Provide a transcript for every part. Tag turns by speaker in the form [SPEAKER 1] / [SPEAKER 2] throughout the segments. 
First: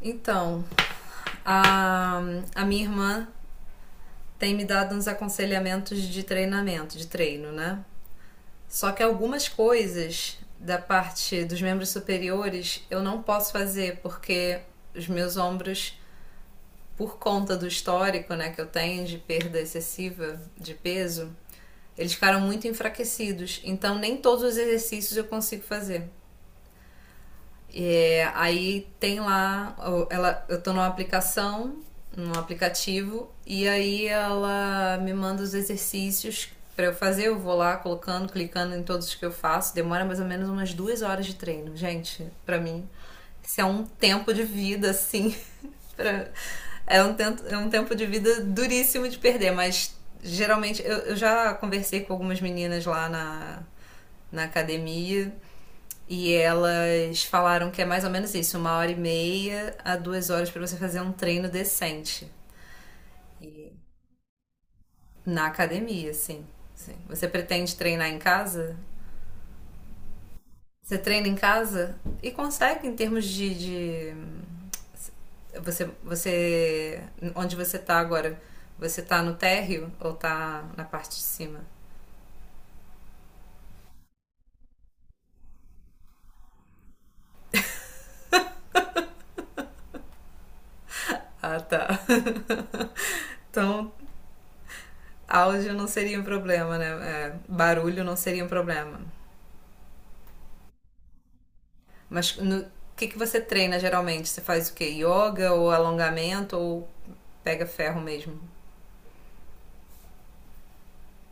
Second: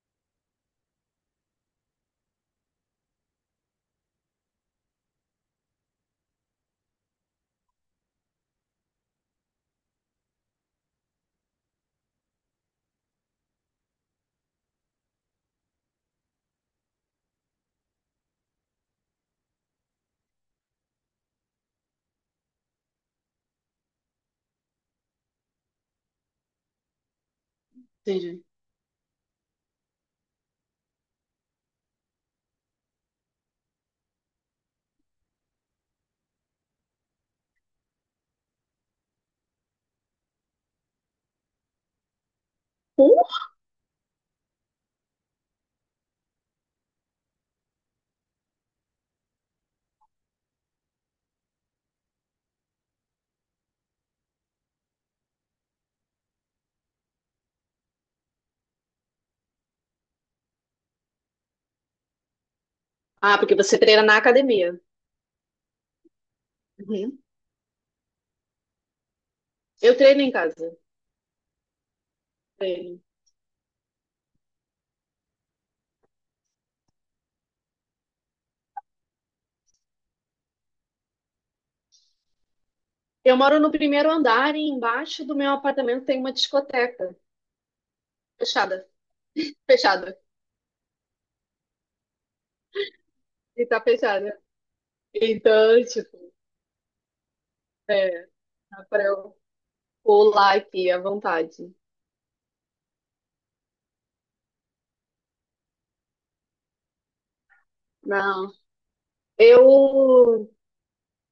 [SPEAKER 1] Então, a, a minha irmã tem me dado uns aconselhamentos de treinamento, de treino, né? Só que algumas coisas da parte dos membros superiores eu não posso fazer porque os meus ombros, por conta do histórico, né, que eu tenho de perda excessiva de peso, eles ficaram muito enfraquecidos. Então nem todos os exercícios eu consigo fazer. É,
[SPEAKER 2] Entendi.
[SPEAKER 1] aí tem lá, ela, eu tô numa aplicação, num aplicativo, e aí ela me manda os exercícios para eu fazer. Eu vou lá colocando, clicando em todos os que eu faço. Demora mais ou menos umas 2 horas de treino. Gente, para mim,
[SPEAKER 2] Por?
[SPEAKER 1] isso é um tempo de vida, assim. Pra... é um tempo de vida duríssimo de perder, mas geralmente eu já conversei com algumas meninas lá na academia e elas falaram que é mais ou menos isso, 1 hora e meia a 2 horas para você fazer um treino decente.
[SPEAKER 2] Ah, porque
[SPEAKER 1] E
[SPEAKER 2] você treina na academia.
[SPEAKER 1] na academia, sim. Sim.
[SPEAKER 2] Uhum.
[SPEAKER 1] Você pretende treinar em casa?
[SPEAKER 2] Eu treino em casa.
[SPEAKER 1] Você treina em casa e consegue em
[SPEAKER 2] Treino.
[SPEAKER 1] termos de você, onde você tá agora? Você tá no térreo ou tá na parte de cima?
[SPEAKER 2] Eu moro no primeiro andar e embaixo do meu apartamento tem uma discoteca. Fechada. Fechada.
[SPEAKER 1] Ah, tá.
[SPEAKER 2] E tá
[SPEAKER 1] Então,
[SPEAKER 2] fechada.
[SPEAKER 1] áudio
[SPEAKER 2] Então,
[SPEAKER 1] não seria
[SPEAKER 2] tipo,
[SPEAKER 1] um problema, né? É, barulho não
[SPEAKER 2] é,
[SPEAKER 1] seria um
[SPEAKER 2] dá
[SPEAKER 1] problema.
[SPEAKER 2] pra eu pular aqui à vontade.
[SPEAKER 1] Mas no que você treina geralmente? Você faz o quê? Yoga ou alongamento ou pega ferro mesmo?
[SPEAKER 2] Não. Eu,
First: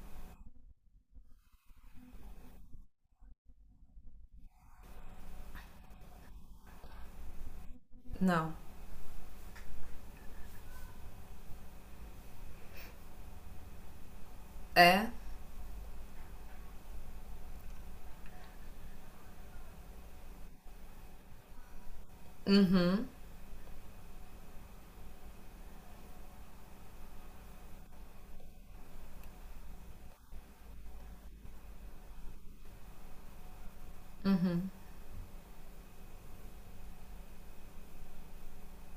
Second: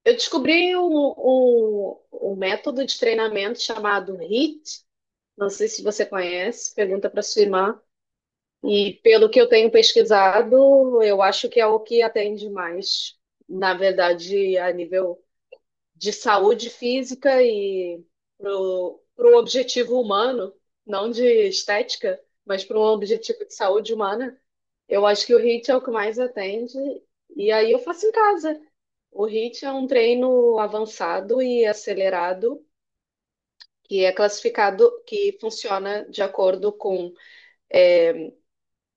[SPEAKER 2] eu descobri um método de treinamento chamado HIIT. Não sei se você conhece. Pergunta pra sua irmã.
[SPEAKER 1] Não.
[SPEAKER 2] E pelo que eu tenho pesquisado, eu acho que é o que atende mais, na verdade, a
[SPEAKER 1] É?
[SPEAKER 2] nível de saúde física e para o objetivo humano, não de estética, mas para um
[SPEAKER 1] Uhum.
[SPEAKER 2] objetivo de saúde humana. Eu acho que o HIIT é o que mais atende, e aí eu faço em casa. O HIIT é um treino avançado e acelerado, que é classificado, que funciona de acordo com é,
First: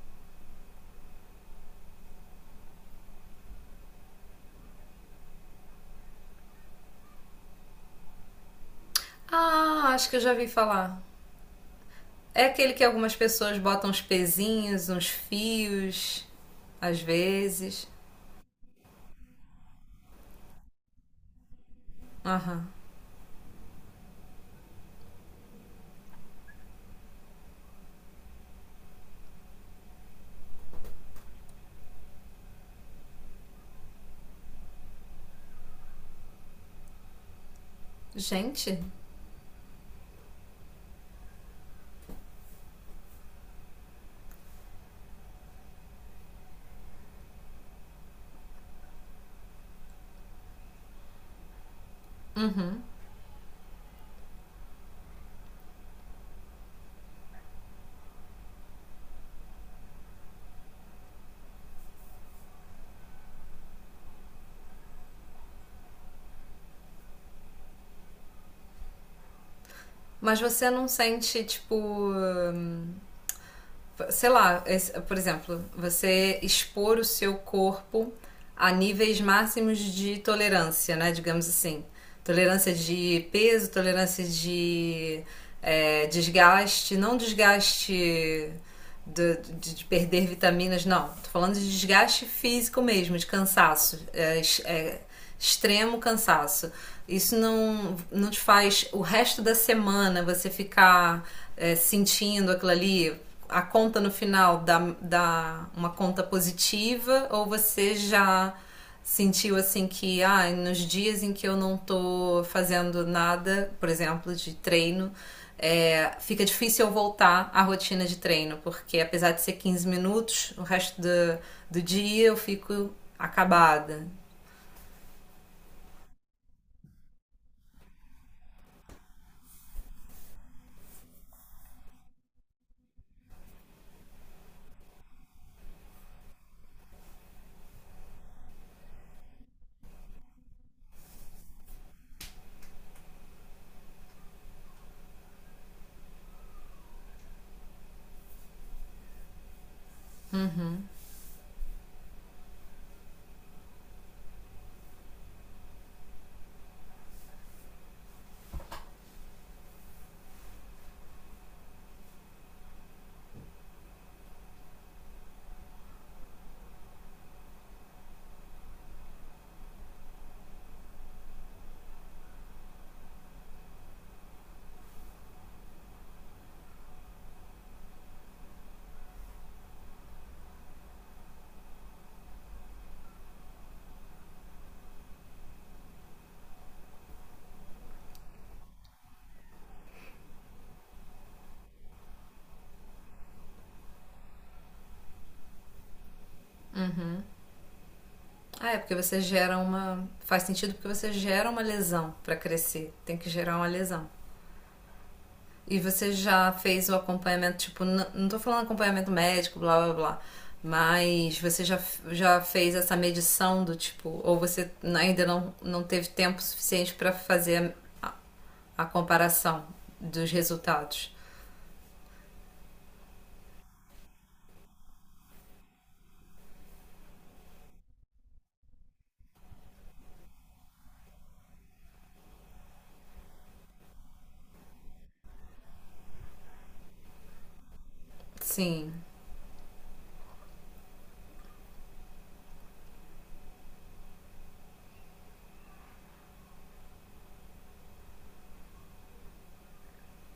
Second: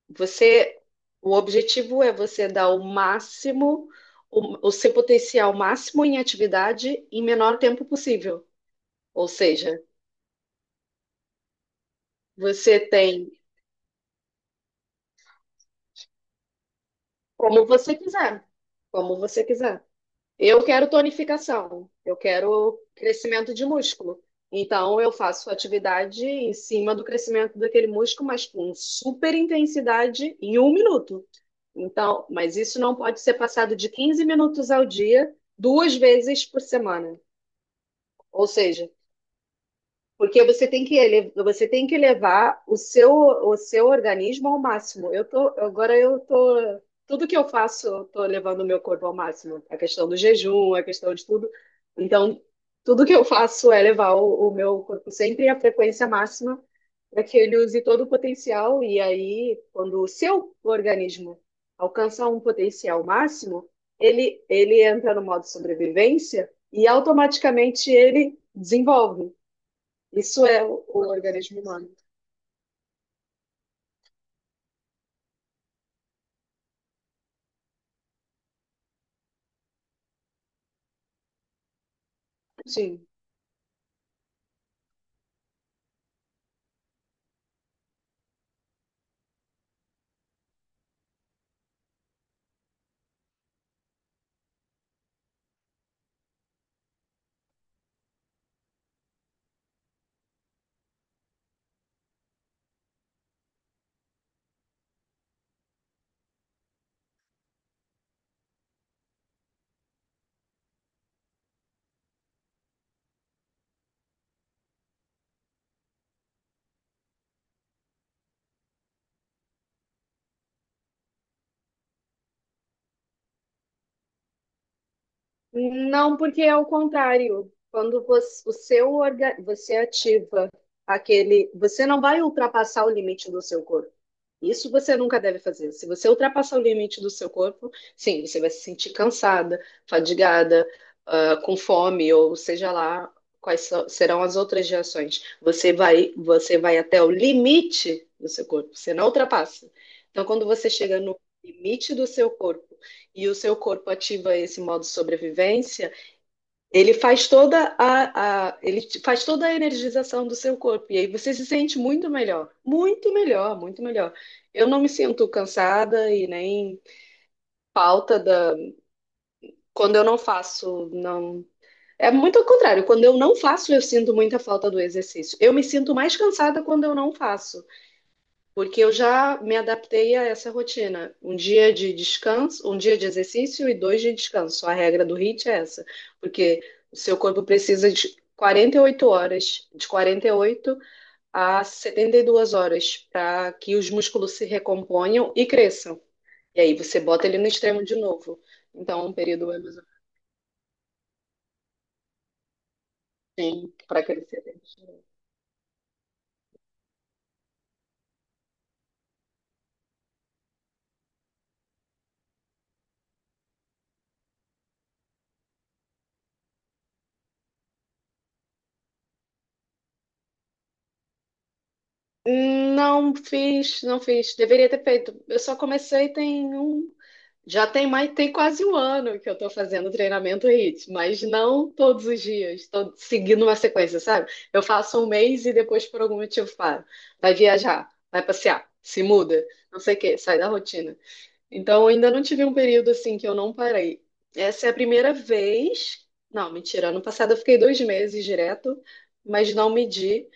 [SPEAKER 2] Você, o objetivo é você dar o máximo, o seu potencial máximo em atividade em menor tempo possível. Ou seja,
[SPEAKER 1] Ah, acho que eu já vi falar. É aquele
[SPEAKER 2] você
[SPEAKER 1] que algumas
[SPEAKER 2] tem
[SPEAKER 1] pessoas botam uns pezinhos, uns fios, às
[SPEAKER 2] como
[SPEAKER 1] vezes.
[SPEAKER 2] você quiser, como você quiser. Eu quero tonificação, eu
[SPEAKER 1] Aham.
[SPEAKER 2] quero crescimento de músculo. Então, eu faço atividade em cima do crescimento daquele músculo, mas com super intensidade em um minuto. Então, mas isso não pode ser passado de 15 minutos ao dia, duas vezes por semana. Ou
[SPEAKER 1] Gente?
[SPEAKER 2] seja, porque você tem que você tem que levar o seu organismo ao máximo. Agora eu tô, tudo que eu faço, eu tô levando o meu corpo ao máximo. A questão do jejum, a questão de tudo. Então,
[SPEAKER 1] Uhum.
[SPEAKER 2] tudo que eu faço é levar o meu corpo sempre à frequência máxima para que ele use todo o potencial. E aí, quando o seu organismo alcança um potencial máximo, ele entra no modo sobrevivência e automaticamente ele desenvolve.
[SPEAKER 1] Mas
[SPEAKER 2] Isso é
[SPEAKER 1] você
[SPEAKER 2] o,
[SPEAKER 1] não
[SPEAKER 2] o
[SPEAKER 1] sente,
[SPEAKER 2] organismo
[SPEAKER 1] tipo.
[SPEAKER 2] humano.
[SPEAKER 1] Sei lá, esse- por exemplo, você expor o seu corpo a níveis máximos de tolerância, né? Digamos assim. Tolerância
[SPEAKER 2] Sim.
[SPEAKER 1] de peso, tolerância de é, desgaste, não desgaste de perder vitaminas, não. Tô falando de desgaste físico mesmo, de cansaço, extremo cansaço. Isso não, não te faz o resto da semana você ficar é, sentindo aquilo ali, a conta no final dá uma conta positiva ou você já sentiu assim que ah, nos dias em que eu não tô fazendo nada, por exemplo, de treino, é, fica difícil eu voltar à rotina de treino, porque apesar de ser 15 minutos, o resto do dia eu fico acabada.
[SPEAKER 2] Não, porque é o contrário. Quando você, o seu orga, você ativa aquele, você não vai ultrapassar o limite do seu corpo. Isso você nunca deve fazer. Se você ultrapassar o limite do seu corpo, sim, você vai se sentir cansada, fadigada, ah, com fome, ou seja lá quais serão as outras reações. Você vai até o limite do seu corpo, você não ultrapassa. Então, quando você chega no limite do seu corpo, e o seu corpo ativa esse modo de sobrevivência, ele faz toda a, ele faz toda a energização do seu corpo e aí você se sente muito melhor, muito melhor, muito melhor. Eu não me sinto cansada e nem falta da quando eu não faço, não, é muito ao contrário. Quando eu não faço, eu sinto muita falta do exercício. Eu me sinto mais cansada quando eu não faço. Porque eu já me adaptei a essa rotina. Um dia de descanso, um dia de exercício e dois de descanso. A regra do HIIT é essa. Porque o seu corpo precisa de 48 horas, de 48 a 72 horas, para que os músculos se recomponham e cresçam. E aí você bota ele no extremo de novo.
[SPEAKER 1] Ah, é porque
[SPEAKER 2] Então, um
[SPEAKER 1] você
[SPEAKER 2] período
[SPEAKER 1] gera
[SPEAKER 2] é mais
[SPEAKER 1] uma. Faz sentido porque você gera uma lesão para crescer. Tem que gerar uma
[SPEAKER 2] assim, para
[SPEAKER 1] lesão.
[SPEAKER 2] crescer.
[SPEAKER 1] E você já fez o acompanhamento, tipo, n- não tô falando acompanhamento médico, blá blá blá, mas você já fez essa medição do tipo, ou você n- ainda não, não teve tempo suficiente para fazer a, a comparação dos resultados?
[SPEAKER 2] Não fiz, não fiz. Deveria ter feito. Eu só comecei tem um. Já tem mais, tem quase um ano que eu tô fazendo treinamento HIIT, mas não todos os dias. Estou seguindo uma sequência, sabe? Eu faço um mês e depois, por algum motivo, paro. Vai viajar, vai passear, se
[SPEAKER 1] Sim.
[SPEAKER 2] muda, não sei o quê, sai da rotina. Então, ainda não tive um período assim que eu não parei. Essa é a primeira vez. Não, mentira. Ano passado eu fiquei 2 meses direto, mas não medi.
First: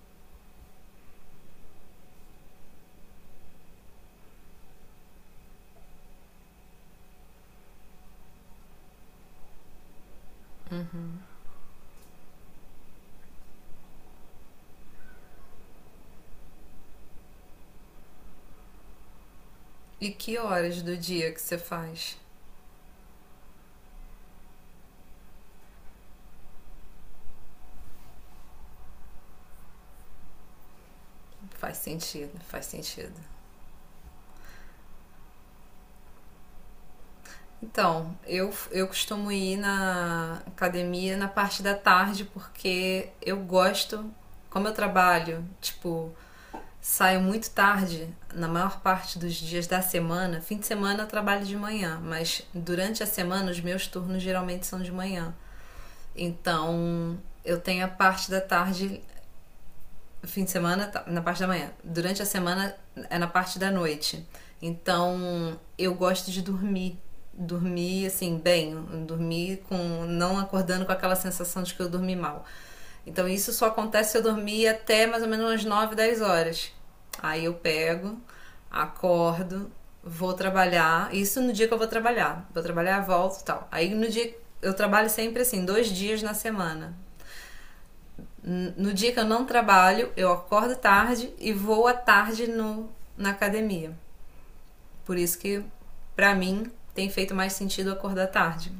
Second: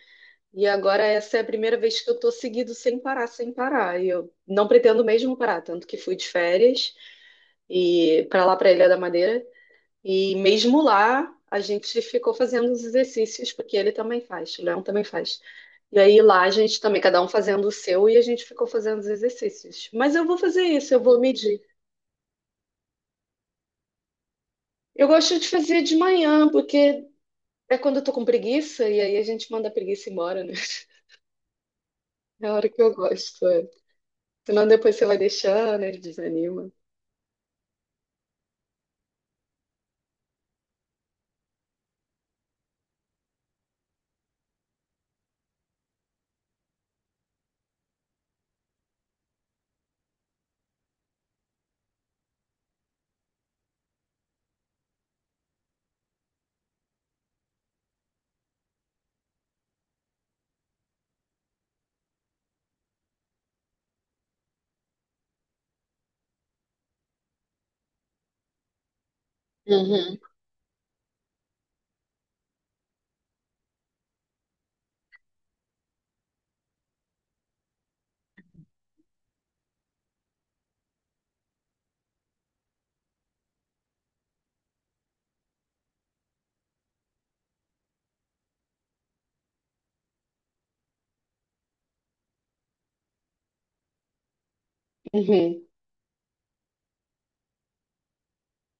[SPEAKER 2] E agora essa é a primeira vez que eu tô seguido sem parar, sem parar. E eu não pretendo mesmo parar, tanto que fui de férias e para lá para Ilha da Madeira. E mesmo lá a gente ficou fazendo os exercícios, porque ele também faz, o Leão também faz. E aí lá a gente também, cada um fazendo o seu, e a gente ficou fazendo os exercícios.
[SPEAKER 1] E
[SPEAKER 2] Mas eu vou
[SPEAKER 1] que
[SPEAKER 2] fazer
[SPEAKER 1] horas
[SPEAKER 2] isso,
[SPEAKER 1] do
[SPEAKER 2] eu vou
[SPEAKER 1] dia que você
[SPEAKER 2] medir.
[SPEAKER 1] faz?
[SPEAKER 2] Eu gosto de fazer de manhã, porque é quando eu tô com preguiça, e aí a gente manda a preguiça embora, né?
[SPEAKER 1] Faz sentido,
[SPEAKER 2] É a
[SPEAKER 1] faz
[SPEAKER 2] hora que eu
[SPEAKER 1] sentido.
[SPEAKER 2] gosto. É. Senão depois você vai deixando, ele desanima.
[SPEAKER 1] Então, eu costumo ir na academia na parte da tarde porque eu gosto, como eu trabalho, tipo, saio muito tarde, na maior parte dos dias da semana. Fim de semana eu trabalho de manhã, mas durante a semana os meus turnos geralmente são de manhã. Então eu tenho a parte da tarde fim de semana tá na parte da manhã. Durante a semana é na parte da noite. Então, eu gosto de dormir. Dormir, assim, bem. Dormir com...
[SPEAKER 2] Uhum,
[SPEAKER 1] Não acordando com aquela sensação de que eu dormi mal. Então, isso só acontece se eu dormir até mais ou menos umas 9 10 horas. Aí eu pego, acordo, vou trabalhar. Isso no dia que eu vou trabalhar. Vou trabalhar, volto e tal. Aí no dia. Eu trabalho sempre assim, dois dias na semana. No dia que eu não trabalho, eu acordo tarde e vou à tarde no, na academia. Por isso
[SPEAKER 2] uhum.
[SPEAKER 1] que, pra mim, tem feito mais sentido acordar tarde,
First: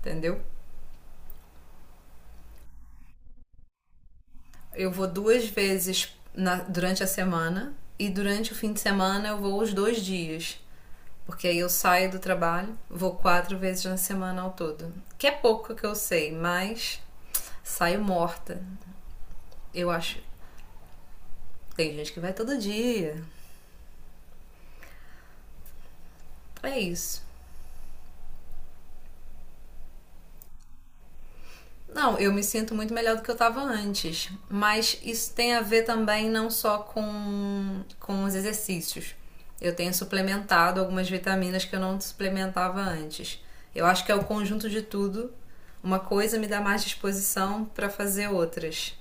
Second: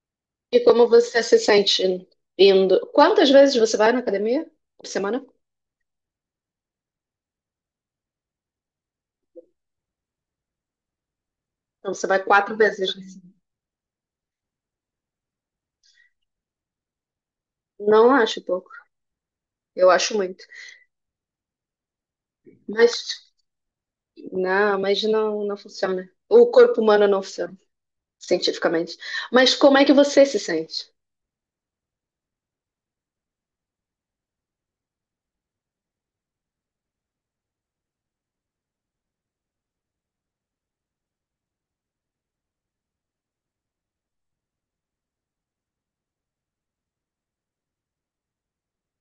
[SPEAKER 1] entendeu?
[SPEAKER 2] E como você se sente indo? Quantas vezes você vai na academia por
[SPEAKER 1] Eu vou
[SPEAKER 2] semana?
[SPEAKER 1] duas vezes na, durante a semana e durante o fim de semana eu vou os dois dias. Porque aí eu
[SPEAKER 2] Então você
[SPEAKER 1] saio do
[SPEAKER 2] vai quatro
[SPEAKER 1] trabalho, vou
[SPEAKER 2] vezes.
[SPEAKER 1] quatro vezes na semana ao todo. Que é pouco que eu sei, mas saio
[SPEAKER 2] Não acho
[SPEAKER 1] morta.
[SPEAKER 2] pouco.
[SPEAKER 1] Eu
[SPEAKER 2] Eu acho
[SPEAKER 1] acho.
[SPEAKER 2] muito.
[SPEAKER 1] Tem gente que vai todo
[SPEAKER 2] Mas
[SPEAKER 1] dia.
[SPEAKER 2] não, mas não, não funciona. O
[SPEAKER 1] É
[SPEAKER 2] corpo humano
[SPEAKER 1] isso.
[SPEAKER 2] não funciona, cientificamente. Mas como é que você se sente?
[SPEAKER 1] Não, eu me sinto muito melhor do que eu estava antes. Mas isso tem a ver também não só com os exercícios. Eu tenho suplementado algumas vitaminas que eu não suplementava antes. Eu acho que é o conjunto de tudo. Uma coisa me dá mais disposição para fazer outras.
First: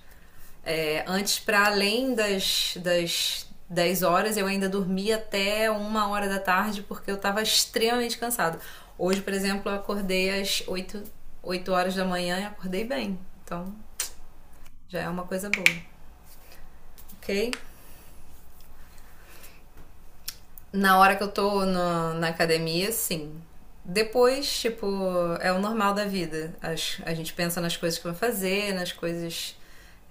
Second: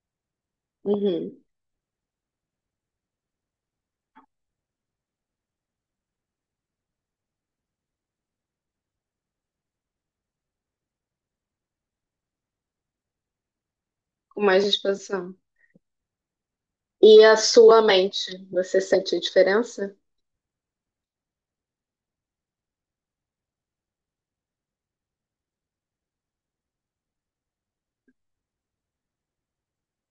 [SPEAKER 1] É,
[SPEAKER 2] Uhum.
[SPEAKER 1] antes, para além das 10 horas, eu ainda dormia até 1 hora da tarde porque eu estava extremamente cansado. Hoje, por exemplo, eu acordei às 8 8 horas da manhã e acordei bem. Então,
[SPEAKER 2] Com mais
[SPEAKER 1] já é uma
[SPEAKER 2] disposição.
[SPEAKER 1] coisa boa,
[SPEAKER 2] E a
[SPEAKER 1] ok?
[SPEAKER 2] sua mente, você sente a diferença?
[SPEAKER 1] Na hora que eu tô no- na academia, sim. Depois, tipo, é o normal da vida. As- a gente pensa nas coisas que vai fazer, nas coisas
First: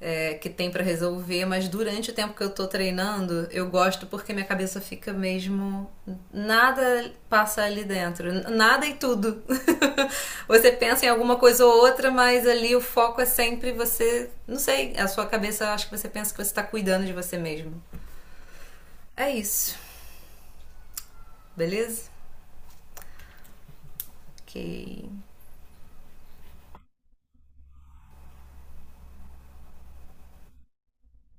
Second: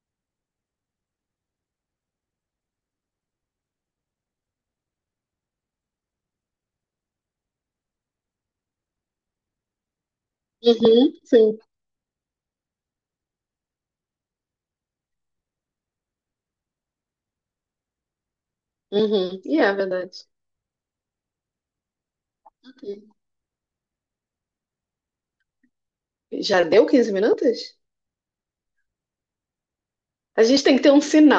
[SPEAKER 1] é, que tem pra resolver, mas durante o tempo que eu tô treinando, eu gosto porque minha cabeça fica mesmo. Nada passa ali dentro. N- Nada e tudo. Você pensa em
[SPEAKER 2] Uhum,
[SPEAKER 1] alguma
[SPEAKER 2] sim.
[SPEAKER 1] coisa ou outra, mas ali o foco é sempre você. Não sei, a sua cabeça, eu acho que você pensa que você tá cuidando de você mesmo. É
[SPEAKER 2] Uhum. E é
[SPEAKER 1] isso,
[SPEAKER 2] verdade.
[SPEAKER 1] beleza?
[SPEAKER 2] Ok.
[SPEAKER 1] Ok.
[SPEAKER 2] Já deu 15 minutos? A gente tem que ter um sinal.